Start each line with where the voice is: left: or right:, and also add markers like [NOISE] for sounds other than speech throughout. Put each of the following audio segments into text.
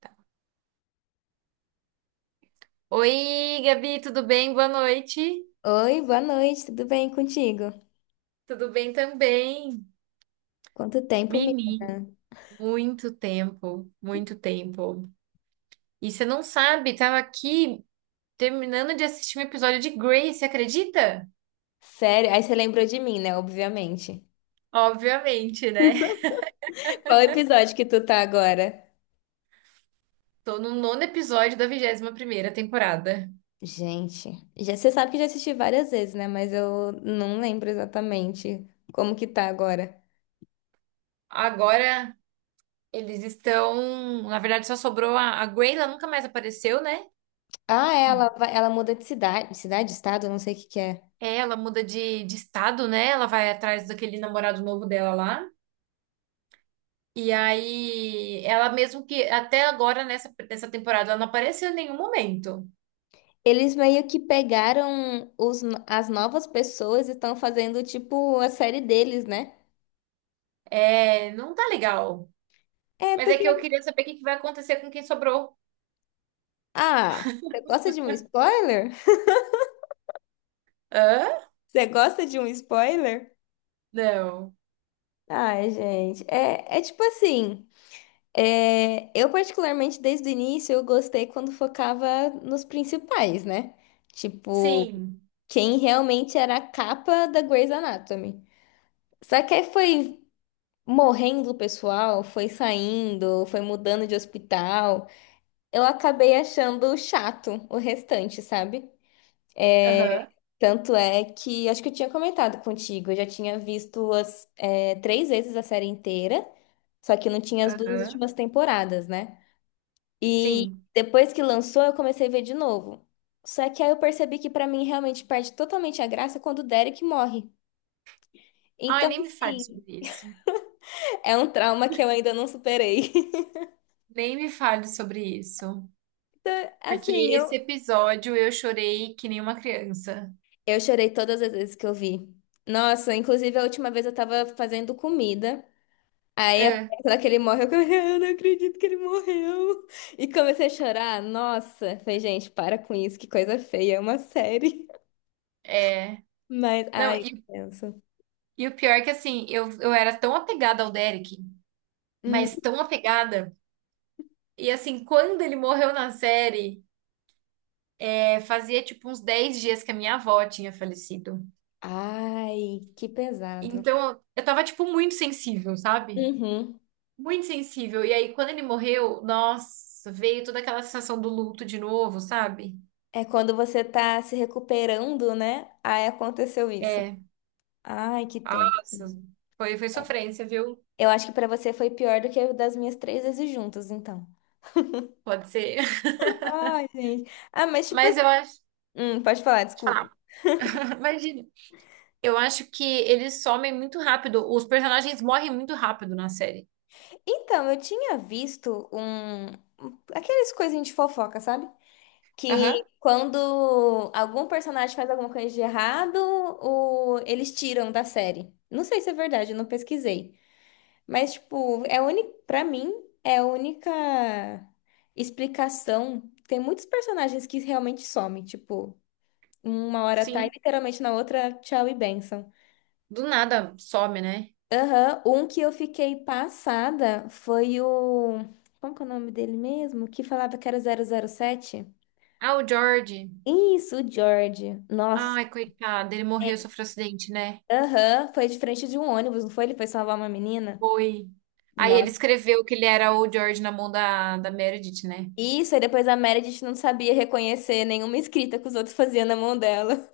right: Tá. Oi, Gabi, tudo bem? Boa noite.
left: Oi, boa noite, tudo bem contigo?
right: Tudo bem também.
left: Quanto tempo, me...
right: Menino, muito tempo, muito tempo. E você não sabe, tava aqui terminando de assistir um episódio de Grey, você acredita?
left: Sério? Aí você lembrou de mim, né? Obviamente.
right: Obviamente, né?
left: [LAUGHS] Qual episódio que tu tá agora?
right: Tô no nono episódio da 21ª temporada.
left: Gente, já, você sabe que eu já assisti várias vezes, né? Mas eu não lembro exatamente como que tá agora.
right: Agora eles estão, na verdade só sobrou a Grey, ela nunca mais apareceu, né?
left: Ah, é, ela, ela muda de cidade, cidade, estado, não sei o que que é.
right: É, ela muda de estado, né? Ela vai atrás daquele namorado novo dela lá. E aí, ela mesmo que até agora nessa temporada ela não apareceu em nenhum momento.
left: Eles meio que pegaram os, no- as novas pessoas e estão fazendo, tipo, a série deles, né?
right: É, não tá legal.
left: É,
right: Mas é que eu
left: porque...
right: queria saber o que que vai acontecer com quem sobrou.
left: Ah, você gosta de um spoiler? [LAUGHS]
right: Hã?
left: Você gosta de um spoiler?
right: Não.
left: Ai, gente, é tipo assim, é, eu particularmente desde o início eu gostei quando focava nos principais, né? Tipo,
right: Sim.
left: quem realmente era a capa da Grey's Anatomy. Só que aí foi morrendo o pessoal, foi saindo, foi mudando de hospital. Eu acabei achando chato o restante, sabe?
right: Aham.
left: Tanto é que, acho que eu tinha comentado contigo, eu já tinha visto as, é, três vezes a série inteira. Só que não tinha as duas
right: Aham.
left: últimas temporadas, né? E
right: Sim.
left: depois que lançou, eu comecei a ver de novo. Só que aí eu percebi que pra mim realmente perde totalmente a graça quando o Derek morre.
right: Ai,
left: Então,
right: nem me fale
left: assim,
right: sobre isso.
left: [LAUGHS] é um trauma que eu ainda não superei. [LAUGHS]
right: Nem me fale sobre isso.
left: Então,
right: Porque
left: assim,
right: esse episódio eu chorei que nem uma criança.
left: eu chorei todas as vezes que eu vi. Nossa, inclusive a última vez eu tava fazendo comida. Aí, a
right: Hã?
left: parte lá que ele morre, eu comecei, [LAUGHS] eu não acredito que ele morreu. E comecei a chorar. Nossa, falei, gente, para com isso, que coisa feia, é uma série.
right: É.
left: Mas,
right: Não,
left: ai,
right: e,
left: penso.
right: e o pior é que assim, eu era tão apegada ao Derek,
left: Hum,
right: mas tão apegada. E assim, quando ele morreu na série, fazia tipo uns 10 dias que a minha avó tinha falecido.
left: ai, que pesado.
right: Então, eu tava tipo muito sensível, sabe?
left: Uhum.
right: Muito sensível. E aí, quando ele morreu, nossa, veio toda aquela sensação do luto de novo, sabe?
left: É quando você tá se recuperando, né? Aí aconteceu isso.
right: É,
left: Ai, que tem.
right: nossa, foi sofrência, viu?
left: Eu acho que pra você foi pior do que o das minhas três vezes juntas, então.
right: Pode ser.
left: Ai, gente. Ah, mas
right: [LAUGHS]
left: tipo
right: Mas
left: assim.
right: eu acho. Deixa
left: Pode
right: eu
left: falar, desculpa.
right: falar. [LAUGHS] Imagina. Eu acho que eles somem muito rápido. Os personagens morrem muito rápido na série.
left: Então, eu tinha visto aqueles coisinhas de fofoca, sabe? Que
right: Aham.
left: quando algum personagem faz alguma coisa de errado, eles tiram da série. Não sei se é verdade, eu não pesquisei. Mas, tipo, é única, pra mim, é a única explicação. Tem muitos personagens que realmente somem, tipo, uma hora tá e
right: Sim.
left: literalmente na outra, tchau e benção.
right: Do nada some, né?
left: Aham, um que eu fiquei passada foi o. Como que é o nome dele mesmo? Que falava que era o 007.
right: Ah, o George.
left: Isso, o George. Nossa.
right: Ai, coitado, ele morreu, sofreu acidente, né?
left: Aham, foi de frente de um ônibus, não foi? Ele foi salvar uma menina.
right: Foi. Aí ele
left: Nossa.
right: escreveu que ele era o George na mão da Meredith, né?
left: Isso, aí depois a Meredith não sabia reconhecer nenhuma escrita que os outros faziam na mão dela.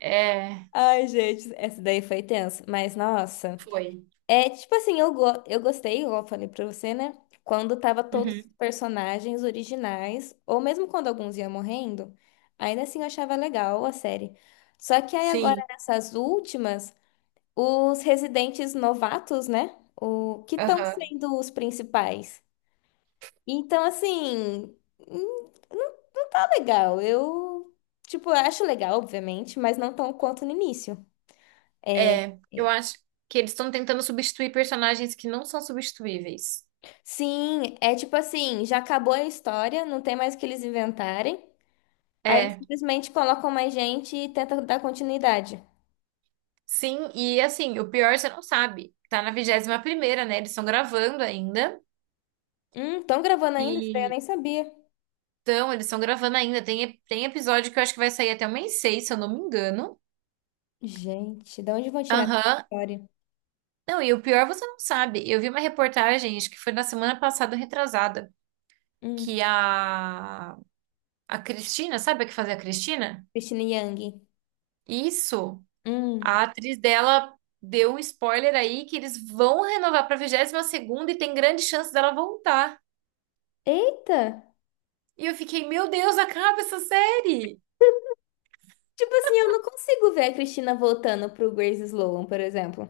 right: É,
left: [LAUGHS] Ai, gente, essa daí foi tensa. Mas, nossa.
right: foi.
left: É, tipo assim, eu, go eu gostei, igual eu falei pra você, né? Quando tava todos os
right: Uhum.
left: personagens originais, ou mesmo quando alguns iam morrendo, ainda assim eu achava legal a série. Só que aí agora,
right: Sim.
left: nessas últimas, os residentes novatos, né? O que estão
right: Aham.
left: sendo os principais? Então, assim, não, não tá legal. Eu, tipo, eu acho legal, obviamente, mas não tão quanto no início. É,
right: É, eu acho que eles estão tentando substituir personagens que não são substituíveis.
left: sim, é tipo assim, já acabou a história, não tem mais o que eles inventarem. Aí eles
right: É,
left: simplesmente colocam mais gente e tentam dar continuidade.
right: sim, e assim, o pior você não sabe. Tá na 21ª, né? Eles estão gravando ainda.
left: Estão gravando ainda? Isso daí eu
right: E
left: nem sabia.
right: então, eles estão gravando ainda. Tem episódio que eu acho que vai sair até o mês 6 se eu não me engano.
left: Gente, de onde vão tirar essa
right: Aham,
left: história?
right: não, e o pior você não sabe. Eu vi uma reportagem, acho que foi na semana passada, retrasada,
left: Hum,
right: que a Cristina, sabe a que fazia a Cristina?
left: Christina Yang.
right: Isso, a
left: Hum.
right: atriz dela deu um spoiler aí que eles vão renovar pra 22ª e tem grande chance dela voltar.
left: Eita!
right: E eu fiquei, meu Deus, acaba essa série!
left: Tipo assim, eu não consigo ver a Cristina voltando pro Grace Sloan, por exemplo.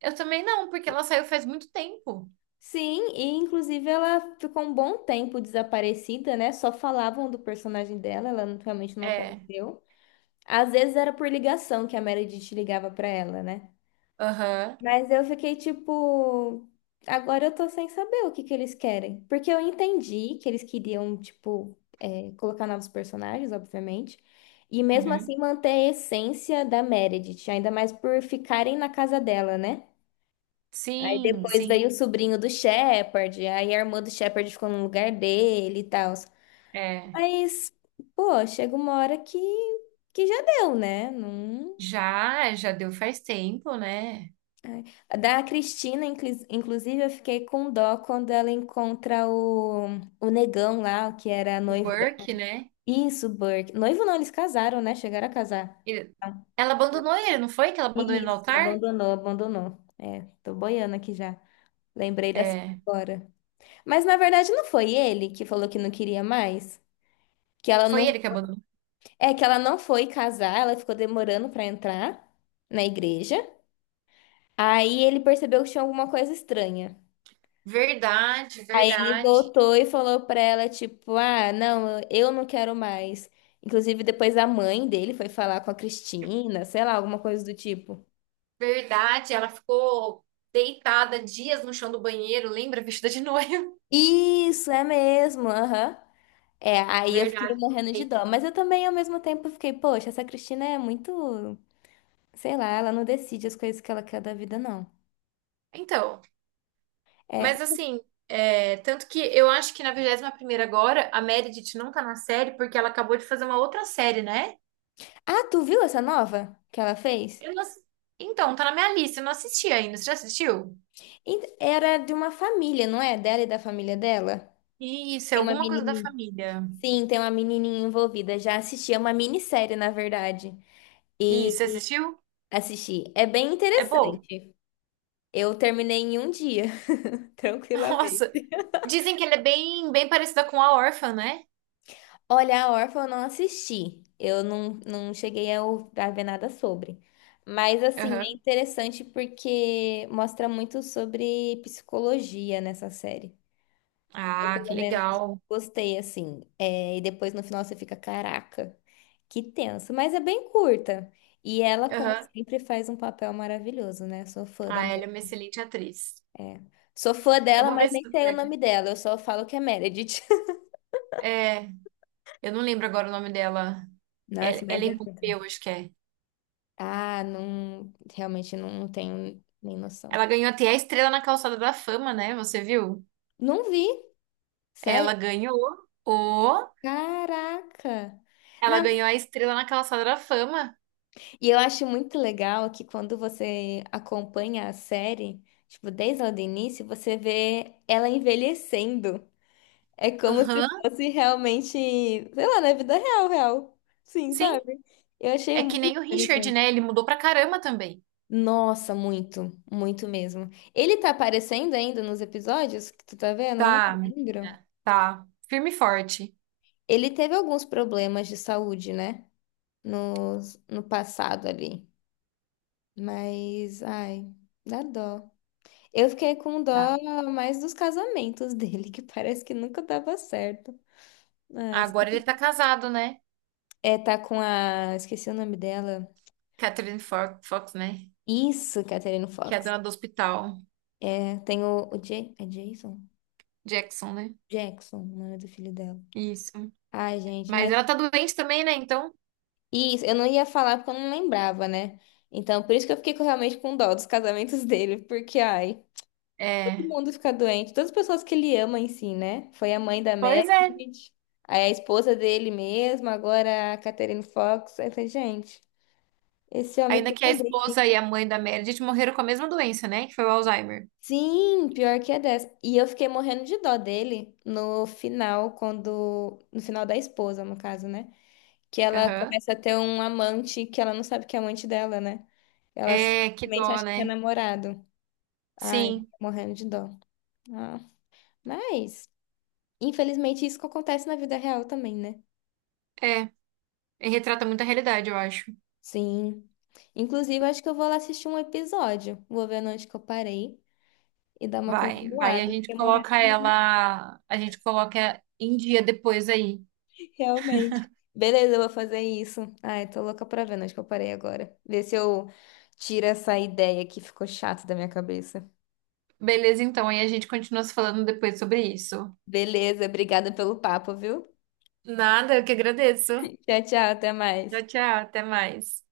right: Eu também não, porque ela saiu faz muito tempo.
left: Sim, e inclusive ela ficou um bom tempo desaparecida, né? Só falavam do personagem dela, ela não- realmente não
right: É,
left: apareceu. Às vezes era por ligação que a Meredith ligava pra ela, né?
right: aham,
left: Mas eu fiquei tipo, agora eu tô sem saber o que que eles querem. Porque eu entendi que eles queriam, tipo, é, colocar novos personagens, obviamente. E mesmo
right: uhum.
left: assim manter a essência da Meredith, ainda mais por ficarem na casa dela, né? Aí
right: Sim,
left: depois
right: sim,
left: veio o sobrinho do Shepard, aí a irmã do Shepard ficou no lugar dele e tal.
right: é.
left: Mas, pô, chega uma hora que já deu, né? Não...
right: Já, já deu faz tempo, né?
left: Ai. A Da Cristina, inclusive, eu fiquei com dó quando ela encontra o negão lá, o que era
right: O
left: noivo dela.
right: Burke, né?
left: Isso, Burke. Noivo não, eles casaram, né? Chegaram a casar.
right: Ele- Ela abandonou ele, não foi que ela abandonou ele no
left: Isso,
right: altar?
left: abandonou. É, tô boiando aqui já. Lembrei dessa
right: É,
left: agora. Mas na verdade não foi ele que falou que não queria mais? Que ela não,
right: foi ele que abandonou.
left: é que ela não foi casar, ela ficou demorando pra entrar na igreja. Aí ele percebeu que tinha alguma coisa estranha.
right: Verdade,
left: Aí ele
right: verdade,
left: voltou e falou pra ela tipo, ah, não, eu não quero mais. Inclusive depois a mãe dele foi falar com a Cristina, sei lá, alguma coisa do tipo.
right: verdade. Ela ficou deitada dias no chão do banheiro, lembra? Vestida de noiva.
left: Isso, é mesmo, aham. É,
right: [LAUGHS]
left: aí eu fiquei
right: Verdade.
left: morrendo de dó, mas eu também ao mesmo tempo fiquei, poxa, essa Cristina é muito, sei lá, ela não decide as coisas que ela quer da vida, não.
right: Então,
left: É,
right: mas assim, tanto que eu acho que na 21ª agora, a Meredith não tá na série porque ela acabou de fazer uma outra série, né?
left: ah, tu viu essa nova que ela fez?
right: Eu não ass- Então, tá na minha lista, eu não assisti ainda. Você já assistiu?
left: Era de uma família, não é? Dela e da família dela.
right: Isso, é
left: Tem uma
right: alguma coisa da
left: menininha.
right: família.
left: Sim, tem uma menininha envolvida. Já assisti, é uma minissérie, na verdade.
right: Isso,
left: E
right: você assistiu?
left: Assisti. É bem
right: É bom.
left: interessante. Eu terminei em um dia, [LAUGHS]
right: [LAUGHS]
left: tranquilamente.
right: Nossa. Dizem que ela é bem, bem parecida com a Órfã, né?
left: Olha, a Órfã eu não assisti. Eu não, não cheguei a, a ver nada sobre. Mas, assim, é
right: Aham.
left: interessante porque mostra muito sobre psicologia nessa série.
right: Ah, que
left: Pelo menos
right: legal.
left: gostei, assim. É, e depois no final você fica, caraca, que tenso. Mas é bem curta. E ela, como
right: Aham.
left: sempre, faz um papel maravilhoso, né? Sou fã da
right: Ah, ela é uma excelente atriz.
left: É. Sou fã
right: Eu
left: dela,
right: vou
left: mas
right: ver se
left: nem
right: tu
left: sei o
right: pega.
left: nome dela. Eu só falo que é Meredith. [LAUGHS]
right: É, eu não lembro agora o nome dela.
left: Nossa, mas é
right: Ellen
left: muito.
right: Pompeu, acho que é.
left: Ah, não. Realmente não tenho nem noção.
right: Ela ganhou até a Estrela na Calçada da Fama, né? Você viu?
left: Não vi. Sério?
right: Ela ganhou o...
left: Caraca!
right: Ela
left: Não.
right: ganhou a Estrela na Calçada da Fama.
left: E eu acho muito legal que quando você acompanha a série, tipo, desde lá do início, você vê ela envelhecendo. É como se
right: Aham,
left: fosse realmente, sei lá, na vida real, real. Sim,
right: sim.
left: sabe? Eu achei
right: É que
left: muito
right: nem o Richard,
left: interessante.
right: né? Ele mudou pra caramba também.
left: Nossa, muito, muito mesmo. Ele tá aparecendo ainda nos episódios que tu tá vendo? Eu não
right: Tá,
left: lembro.
right: menina. Tá. Firme e forte.
left: Ele teve alguns problemas de saúde, né? No, no passado ali. Mas, ai, dá dó. Eu fiquei com
right: Tá.
left: dó mais dos casamentos [LAUGHS] dele, que parece que nunca dava certo. Mas,
right: Agora ele tá casado, né?
left: é, tá com a. Esqueci o nome dela.
right: Catherine Fox, né?
left: Isso, Catherine
right: Que é a
left: Fox.
right: dona do hospital.
left: É, tem o é Jason?
right: Jackson, né?
left: Jackson, o nome do filho dela.
right: Isso.
left: Ai, gente,
right: Mas
left: mas.
right: ela tá doente também, né? Então,
left: Isso, eu não ia falar porque eu não lembrava, né? Então, por isso que eu fiquei realmente com dó dos casamentos [LAUGHS] dele, porque, ai. Todo
right: é.
left: mundo fica doente, todas as pessoas que ele ama em si, né? Foi a mãe da
right: Pois é.
left: Meredith, aí a esposa dele mesmo, agora a Catherine Fox. Aí eu falei, gente, esse homem
right: Ainda
left: tem
right: que a
left: um
right: esposa e
left: dele.
right: a mãe da Meredith morreram com a mesma doença, né? Que foi o Alzheimer.
left: Sim, pior que é dessa. E eu fiquei morrendo de dó dele no final, quando. No final da esposa, no caso, né? Que ela
right: Aham.
left: começa a ter um amante que ela não sabe que é amante dela, né? Ela
right: É, que
left: simplesmente
right: dó,
left: acha que é
right: né?
left: namorado. Ai,
right: Sim,
left: morrendo de dó. Ah, mas, infelizmente, isso que acontece na vida real também, né?
right: é. E retrata muita realidade, eu acho.
left: Sim. Inclusive, acho que eu vou lá assistir um episódio. Vou ver onde que eu parei e dar uma
right: Vai, vai, a
left: continuada.
right: gente
left: Fiquei morrendo
right: coloca
left: de rir,
right: ela, a gente coloca em dia depois aí.
left: realmente. Beleza, eu vou fazer isso. Ai, tô louca pra ver onde que eu parei agora. Ver se eu tiro essa ideia que ficou chata da minha cabeça.
right: Beleza, então, aí a gente continua se falando depois sobre isso.
left: Beleza, obrigada pelo papo, viu?
right: Nada, eu que agradeço.
left: Tchau, tchau, até mais.
right: Tchau, tchau, até mais.